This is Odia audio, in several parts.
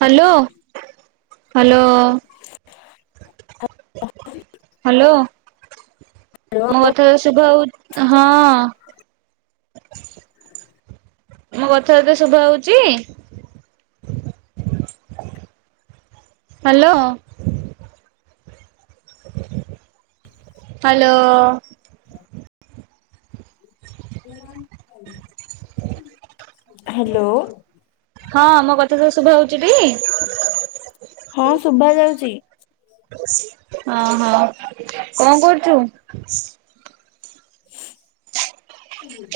ହ୍ୟାଲୋ ହ୍ୟାଲୋ ହ୍ୟାଲୋ ମୋ କଥା ତତେ ଶୁଭା ହଉ ହଁ ମୋ କଥା ତତେ ଶୁଭା ହଉଛି। ହ୍ୟାଲୋ। ହ୍ୟାଲୋ। ହଁ ହ [unintelligible] ହ୍ୟାଲୋ। ହଁ ମୋ କଥା ସବୁ ଶୁଭା ହଉଛି ହଁ ଟି ଶୁଭା ଯାଉଛି ଓ ହଁ କଣ କରୁଛୁ।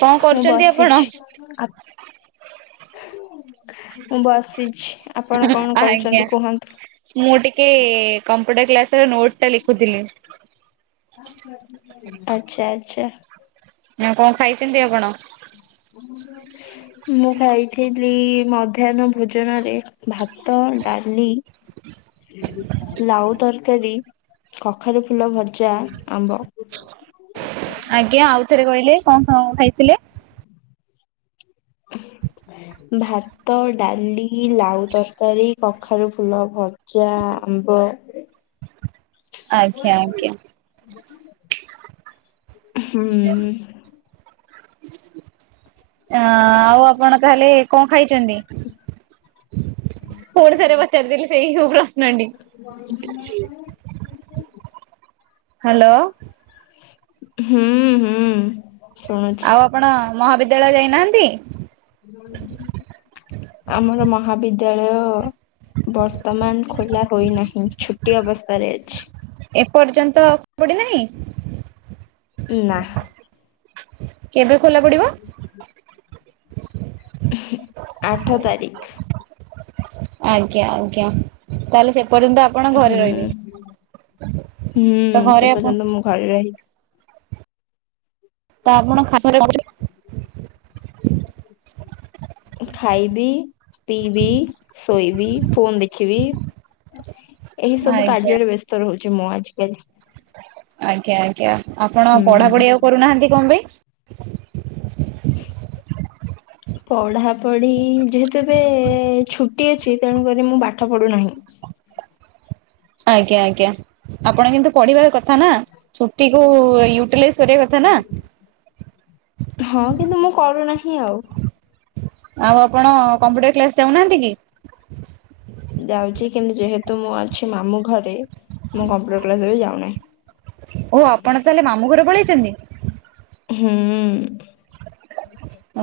କଣ ମୁଁ କରୁଛନ୍ତି ଆପଣ? ବସିଛି। ମୁଁ ବସିଛି। ଆପଣ କଣ ଆଜ୍ଞା କରୁଛନ୍ତି କୁହନ୍ତୁ? ମୁଁ ଟିକେ କମ୍ପ୍ୟୁଟର କ୍ଲାସ ର ନୋଟ ଟା ଲେଖୁଥିଲି। ଆଚ୍ଛା ଆଚ୍ଛା। ନା କଣ ଖାଇଛନ୍ତି ଆପଣ? ମୁଁ ଖାଇଥିଲି ମଧ୍ୟାହ୍ନ ଭୋଜନ ରେ ଭାତ ଡାଲି। ଲାଉ ତରକାରୀ କଖାରୁ ଫୁଲ ଭଜା ଆମ୍ବ। ଆଜ୍ଞା ଆଉ ଥରେ କହିଲେ କଣ କଣ ଖାଇଥିଲେ? ଭାତ ଡାଲି ଲାଉ ତରକାରୀ କଖାରୁ ଫୁଲ ଭ ପଚା ଆମ୍ବ ଆଜ୍ଞା ଆଜ୍ଞା। [inaudible] ହୁଁ [unintelligible] ଅ ଆଉ ଆପଣ ତାହେଲେ କଣ ଖାଇଛନ୍ତି? ପୁଣି ଥରେ ପଚାରିଦେଲି ସେଇ ପ୍ରଶ୍ନଡି [unintelligible] ହ୍ୟାଲୋ। ହୁଁ ହୁଁ ଶୁଣୁଛି। କଣ ମହାବିଦ୍ୟାଳୟ ଯାଇନାହାନ୍ତି? ଆମର ମହାବିଦ୍ୟାଳୟ ବର୍ତ୍ତମାନ ଖୋଲା ରହିଇନାହିଁ, ଛୁଟି ଅବସ୍ଥାରେ ଅଛି। ଏପର୍ଯ୍ୟନ୍ତ ପଡିନାହିଁ। ନା। କେବେ ଖୋଲା ପଡିବ? [inaudible] ଆଠ ତାରିଖ। ଆଜ୍ଞା ଆଜ୍ଞା ତାହେଲେ ସେପର୍ଯ୍ୟନ୍ତ ହୁଁ ହୁଁ ତ ଘରେ ସେ ଆପଣ ପର୍ଯ୍ୟନ୍ତ ମୁଁ ଘରେ ରହି। ତା ଆପଣ ଖାସରେ [unintelligible] [inaudible] ଖାଇବି ପିଇବି ଶୋଇବି ଫୋନ ଦେଖିବି। ଏହି ସବୁ ଆଜ୍ଞା କାର୍ଯ୍ୟରେ ବ୍ୟସ୍ତ ରହୁଛି ମୁଁ ଆଜିକାଲି। ଆଜ୍ଞା ଆଜ୍ଞା ଆପଣ ହୁଁ ପଢାପଢି ଆଉ କରୁନାହାନ୍ତି କଣ ପାଇଁ? [inaudible] ପଢାପଢି ଯେହେତୁ ଏବେ ଛୁଟି ଅଛି ତେଣୁକରି ମୁଁ ପାଠ ପଢୁନାହିଁ। ଆଜ୍ଞା ଆଜ୍ଞା ଆପଣ କିନ୍ତୁ ପଢିବା କଥା ନା ଛୁଟି କୁ ୟୁଟି ଲାଇଜ କରିବା କଥା ନା। ହଁ କିନ୍ତୁ ମୁଁ କରୁନାହିଁ ଆଉ। ଆଉ ଆପଣ କମ୍ପ୍ୟୁଟର କ୍ଲାସ ଯାଉନାହାନ୍ତି କି? ଯାଉଛି କିନ୍ତୁ ଯେହେତୁ ମୁଁ ଅଛି ମାମୁଁ ଘରେ ମୁଁ କମ୍ପ୍ୟୁଟର କ୍ଲାସ ବି ଯାଉନାହିଁ। ଓ ଆପଣ ତାହେଲେ ମାମୁଁ ଘରେ ପଳେଇଛନ୍ତି? ହୁଁ।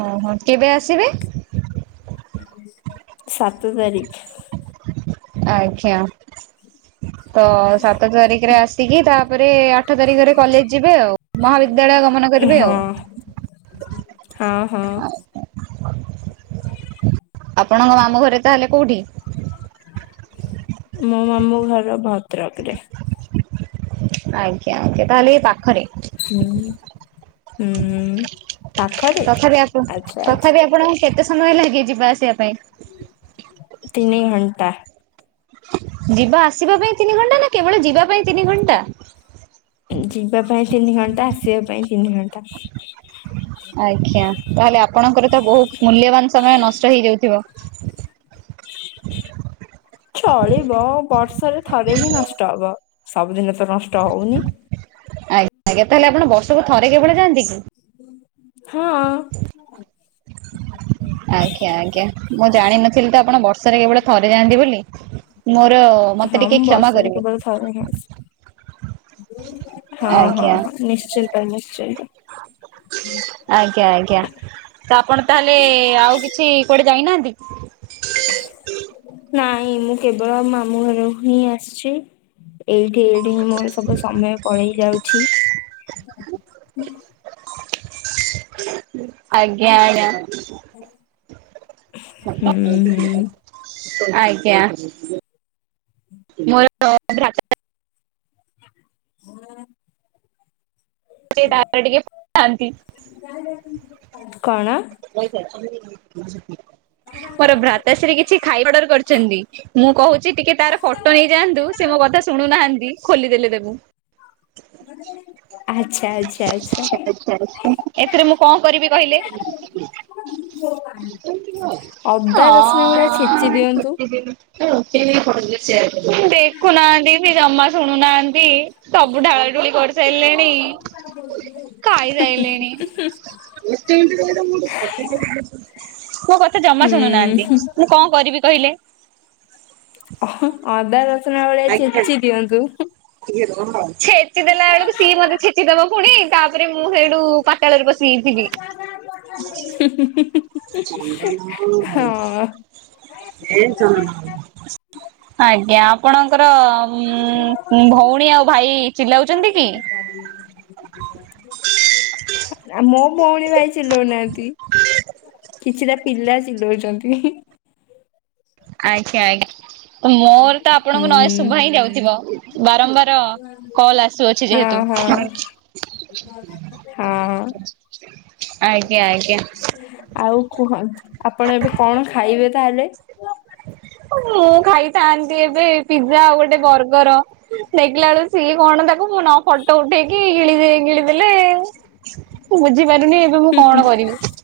ଓହୋ କେବେ ଆସିବେ? ସାତ ତାରିଖ। ଆଜ୍ଞା ତ ସାତ ତାରିଖରେ ଆସିକି ତାପରେ ଆଠ ତାରିଖରେ କଲେଜ ଯିବେ ଆଉ ମହାବିଦ୍ୟାଳୟ ଗମନ କରିବେ ଆଉ। ହଁ ହଁ ହଁ। ଆପଣଙ୍କ ମାମୁଁ ଘର ତାହେଲେ କୋଉଠି? ମୋ ମାମୁ ଘର ଭଦ୍ରକ ରେ। ଆଜ୍ଞା ଆଜ୍ଞା ତାହେଲେ ଏଇ ପାଖରେ। ହୁଁ ହୁଁ ପାଖରେ? ତଥାପି ଆପ ଆଚ୍ଛା ଆଚ୍ଛା ତଥାପି ଆପଣ କେତେ ସମୟ ଲାଗେ ଯିବା ଆସିବା ପାଇଁ? ତିନି ଘଣ୍ଟା। ଯିବା ଆସିବା ପାଇଁ ତିନି ଘଣ୍ଟା ନା କେବଳ ଯିବା ପାଇଁ ତିନି ଘଣ୍ଟା? ଉଁ ଯିବା ପାଇଁ ତିନି ଘଣ୍ଟା ଆସିବା ପାଇଁ ତିନି ଘଣ୍ଟା। ଆଜ୍ଞା ତାହେଲେ ଆପଣଙ୍କର ତ ବହୁତ ମୂଲ୍ୟବାନ ସମୟ ନଷ୍ଟ ହେଇଯାଉଥିବ? ଚଳିବ ବର୍ଷରେ ଥରେ ହିଁ ନଷ୍ଟ ହବ ସବୁଦିନ ତ ନଷ୍ଟ ହଉନି। ଆଜ୍ଞା ଆଜ୍ଞା ତାହେଲେ ଆପଣ ବର୍ଷକୁ ଥରେ କେବଳ ଯାଆନ୍ତି କି? ହଁ। ଆଜ୍ଞା ଆଜ୍ଞା ମୁଁ ଜାଣିନଥିଲି ତ ଆପଣ ବର୍ଷରେ କେବଳ ଥରେ ଯାଆନ୍ତି ବୋଲି। ମୋର ମତେ ହଁ ଟିକେ ମୁଁ କ୍ଷମା ବର୍ଷରେ କରିବେ। କେବଳ ଥରେ ହିଁ ଆସେ ହଁ ଆଜ୍ଞା ହଁ। ନିଶ୍ଚିନ୍ତ ନିଶ୍ଚିନ୍ତ। ଆଜ୍ଞା ଆଜ୍ଞା ତ ଆପଣ ତାହେଲେ ଆଉ କିଛି କୁଆଡେ ଯାଇନାହାନ୍ତି? ନାଇଁ ମୁଁ କେବଳ ମାମୁଁ ଘର ହିଁ ଆସିଛି। ଏଇଠି ଏଇଠି ହିଁ ମୋର ସବୁ ସମୟ ପଳେଇ ଯାଉଛି। ଆଜ୍ଞା ଆଜ୍ଞା। ହୁଁ ହୁଁ [inaudible] ଆଜ୍ଞା ମୋର [inaudible] ହଁ। [unintelligible] ମୋର ଭ୍ରାତାଶ୍ରୀ କଣ? କିଛି ଖାଇବା ଅର୍ଡର କରିଛନ୍ତି। ମୁଁ କହୁଛି ଟିକେ ତାର ଫଟୋ ନେଇଯାଆନ୍ତୁ ସେ ମୋ କଥା ଶୁଣୁନାହାନ୍ତି ଖୋଲିଦେଲେ ତାକୁ ଆଛା। ଆଛା ଆଛ ଆଛା ଏଥିରେ ମୁଁ କଣ କରିବି କହିଲେ? ଅଁ ଅ ଅ ଅଦା ରସୁଣ ଭଳିଆ ଛେଚି ଦିଅନ୍ତୁ। [unintelligible] ଦେଖୁନାହାନ୍ତି ସେ ଜମା ଶୁଣୁନାହାନ୍ତି। ସବୁ ଢାଳ ଢୁଳି କରିସାରିଲେଣି ଖାଇ ସାଇଲେଣି। [unintelligible] ସେ ଜମା ହୁଁ ଶୁଣୁନାହାନ୍ତି ମୁଁ କଣ କରିବି କହିଲେ? ହିଁ ଅଦା ରସୁଣ ଭଳିଆ ଛେଚି ଦିଅନ୍ତୁ। ଛେ ଛେଚି ଦେଲା ବେଳକୁ ସିଏ ମତେ ଛେଚିଦବ ପୁଣି ତାପରେ ମୁଁ ସେଇଠୁ ପାତାଳରେ ପଶିଯାଇଥିବି। [unintelligible] ହୁଁ ହୁଁ ହୁଁ ହୁଁ [unintelligible] ଆଜ୍ଞା ଆପଣଙ୍କର ଉଁ ଭଉଣୀ ଆଉ ଭାଇ ଚିଲାଉଛନ୍ତି କି? [unintelligible] ମୋ ଭଉଣୀ ଭାଇ ଚିଲାଉନାହାନ୍ତି କିଛିଟା ପିଲା ଚିଲଉଛନ୍ତି। ଆଛା ଆଜ୍ଞା ମୋର ତ ହୁଁ। ଆପଣଙ୍କ ନଏଜ୍ ଶୁଭା ହିଁ ଯାଉଥିବ ବାରମ୍ବାର କଲ ଆସୁଅଛି ହଁ ଯେହେତୁ ହଁ ହଁ। ଆଜ୍ଞା ଆଜ୍ଞା। ଆଉ କୁହ ଆପଣ ଏବେ କଣ ଖାଇବେ ତାହେଲେ? ମୁଁ ଖାଇଥାନ୍ତି ଏବେ ପିଜ୍ଜା ଆଉ ଗୋଟେ ବର୍ଗର। ଦେଖିଲା ବେଳକୁ ସିଏ କଣ ତାକୁ ମୁଁ ନ ଫଟୋ ଉଠେଇକି ଗିଳି ଦେଇ ଗିଳି ଦେଲେ ମୁଁ ବୁଝିପାରୁନି ଏବେ ମୁଁ କଣ କରିବି?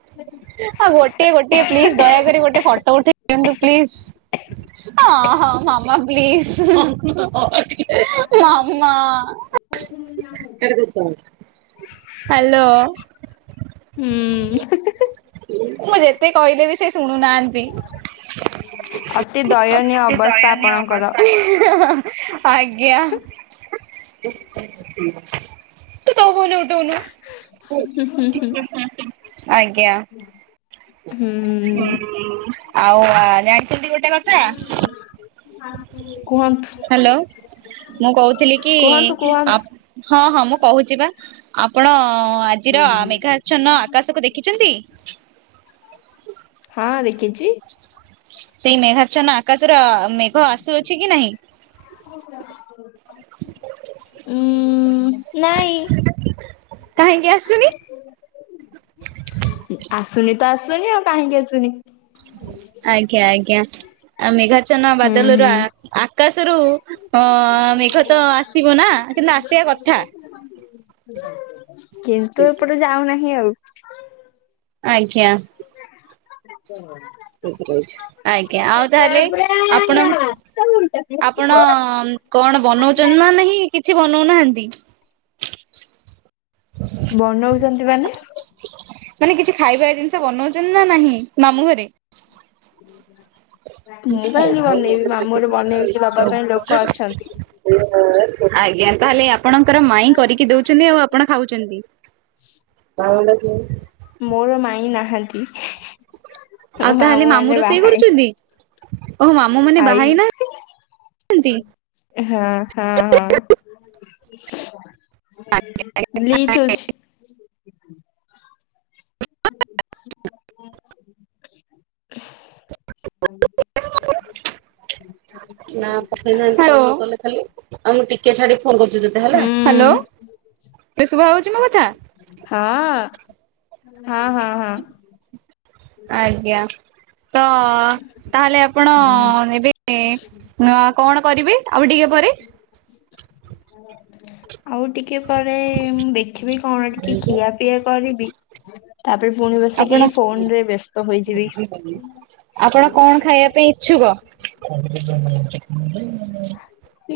ଆଉ ଗୋଟିଏ ଗୋଟିଏ ପ୍ଲିଜ ଦୟାକରି ଗୋଟେ ଫଟୋ ଉଠେଇ ଦିଅନ୍ତୁ। ପ୍ଲିଜ ଅ ହଁ ହଁ ମାମା ପ୍ଲିଜ [inaudible] ମାମା [unintelligible] ହ୍ୟାଲୋ। ହୁଁ। [inaudible] ମୁଁ ଯେତେ କହିଲେ ବି ସେ ଶୁଣୁନାହାନ୍ତି। ଅତି ଦୟନୀୟ ଅବସ୍ଥା ଦୟନୀୟ ଆପଣଙ୍କର। ଅବସ୍ଥା। ଆଜ୍ଞା। ତୁ ତୋ ଫୋନରେ ଉଠଉନୁ। ହୁଁ ହୁଁ [unintelligible] ହୁଁ ଆଜ୍ଞା ହୁଁ ଆଉ ହୁଁ ଆ ଜାଣିଛନ୍ତି ଗୋଟ କୁହନ୍ତୁ। ହ୍ୟାଲୋ ମୁଁ କହୁଥିଲି କି କୁହନ୍ତୁ କୁହନ୍ତୁ ଆପ ହଁ ହଁ ମୁଁ କହୁଛି ବା ଆପଣ ଆଜିର ମେଘା ଛନ୍ନ ଆକାଶକୁ ଦେଖିଛନ୍ତି। ହଁ ଦେଖିଚି। ସେଇ ମେଘାଚ୍ଛନ୍ନ ଆକାଶର ମେଘ ଆସୁଅଛି କି ନାହିଁ। [inaudible] ଉଁ ନାଇଁ [inaudible] ଆସୁନି? [inaudible] [inaudible] ଆସୁନି ତ ଆସୁନି ଆଉ କାହିଁକି ଆସୁନି? ଆଜ୍ଞା ଆଜ୍ଞା। ଆ ମେଘାଛନ ହୁଁ ବାଦଲରୁ ହୁଁ ଆ ଆକାଶରୁ ଅ ମେଘ ତ ଆ [inaudible] କିନ୍ତୁ ଏପଟେ ଯାଉନାହିଁ ଆଉ। ଆଜ୍ଞା। [inaudible] [inaudible] ଆଜ୍ଞା ଆଉ ତାହେଲେ ଆପଣ ଆପଣ କଣ ବନଉଛନ୍ତି ନା ନାହିଁ କିଛି ବନଉନାହାନ୍ତି। ବନଉଚନ୍ତି ମାନେ ମାନେ କିଛି ଖାଇବା ଜିନିଷ ବନଉଛନ୍ତି ନା ନାହିଁ ମାମୁଁ ଘରେ। [inaudible] ମୁଁ କାହିଁକି ବନେଇବି ମାମୁଁ ଘର ବନେଇକି ଦବା ପାଇଁ ଲୋକ ଅଛନ୍ତି। [inaudible] ଆଜ୍ଞା। ତାହେଲେ ଆପଣଙ୍କର ମାଇଁ କରିକି ଦଉଛନ୍ତି ଆଉ ଆପଣ ଖାଉଛନ୍ତି। ମୋର ମାଇଁ ନାହାନ୍ତି। ଆଉ ମୋ ତାହେଲେ ମାମୁଁ ମାନେ ରୋଷେଇ ବାହା ହେଇ କରୁଛନ୍ତି ଓହୋ ମାମୁଁ ମାନେ [inaudible] ବାହା ଆାଇ। ହେଇ ନାହାନ୍ତି? ହଁ ହଁ ହଁ। ଲିଚ ଅଛି। [inaudible] [inaudible] ନା ପଠେଇନାହାନ୍ତି କଲେ ଖାଲି। ହୁଁ ହାଲୋ ଶୁଭା ଯାଉଛି ମୋ କଥା? ହଁ ହଁ ହଁ ହଁ। ଆଜ୍ଞା ତ ତାହେଲେ ଆପଣ ହୁଁ ନେବେନେ ହ କଣ କରିବି ଆଉ ଟିକିଏ ପରେ? ଆଉ ଟିକ୍ ଟିକିଏ ପରେ ମୁଁ ଦେଖିବି କଣ ଟିକିଏ ଖିଆପିଆ କରିବି। ତାପରେ ପୁଣି ବସିକି ଆପଣ ଫୋନ୍ ରେ ବ୍ୟସ୍ତ ହୋଇଇଯିବି। ଆପଣ କଣ ଖାଇବା ପାଇଁ ଇଛୁକ?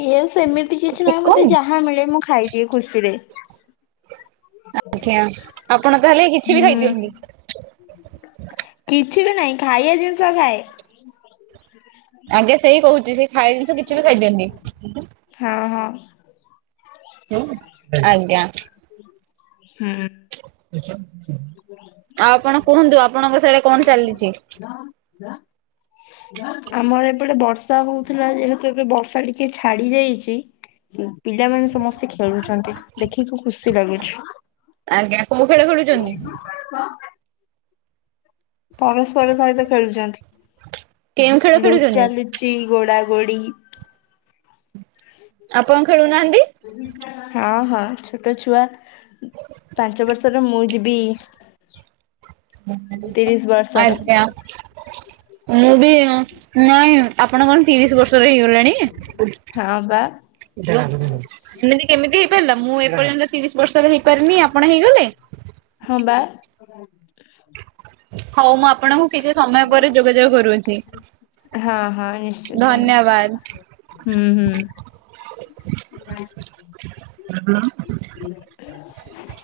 ଇଏ ସେମିତି କିଛି ନାହି ମତେ ଯାହା ମିଳେ ମୁଁ ଖାଇଦିଏ ଖୁସିରେ। ଆଜ୍ଞା ଆପଣ ତାହେଲେ କିଛି ବି ହୁଁ ଖାଇଦିଅନ୍ତି। କିଛି ବି ନାହିଁ ଖାଇବା ଜିନିଷ ଖାଏ। ଆଜ୍ଞା ସେଇ କହୁଛି ସେ ଖାଇ ହଁ ହଁ। ଏଇନା ଆଜ୍ଞା। ହୁଁ। ଆଉ ଆପଣ କୁହନ୍ତୁ ଆପଣଙ୍କ ସ୍ୟାଡେ କଣ ଚାଲିଛି? [inaudible] ଆମର ଏପଟେ ବର୍ଷା ହଉଥିଲା ଯେହେତୁ ଏବେ ବର୍ଷା ଟିକେ ଛାଡି ଯାଇଛି। [inaudible] ଆଜ୍ଞା କୋଉ ଖେଳ ଖେଳୁଚନ୍ତି? ପରସ୍ପର ସହିତ କେଉଁ ଖେଳ ଖେଳୁଛନ୍ତି ଖେଳୁଛନ୍ତି ଲୁଚାଲୁଚ୍। ଛି ଗୋଡ଼ା ଗୋଡ଼ି। ଆପଣ ଖେଳୁନାହାନ୍ତି। ହଁ ହଁ ଛୋଟ ଛୁଆ ପାଞ୍ଚ ବର୍ଷର ମୁଁ ଯିବି। ତିରିଶ ବର୍ଷର ଆଜ୍ଞା ମୁଁ ବି ନାଇଁ ଆପଣ କଣ ତିରିଶ ବର୍ଷର ହେଇଗଲାଣି? ହଁ ପା। ଏମିତି କେମିତି ହେଇପାରିଲା ମୁଁ ଏପର୍ଯ୍ୟନ୍ତ ତିରିଶ ବର୍ଷରେ ହେଇପାରିନି ଆପଣ ହେଇଗଲେ? ହଁ ପା। ହଉ ମୁଁ ଆପଣଙ୍କୁ କିଛି ସମୟ ପରେ ଯୋଗାଯୋଗ କରୁଅଛି। ହଁ ହଁ ନିଶ୍ଚିନ୍ତ ଧନ୍ୟବାଦ। ନିଶ୍ଚିନ୍ତ ହୁଁ ହୁଁ। [inaudible] [inaudible]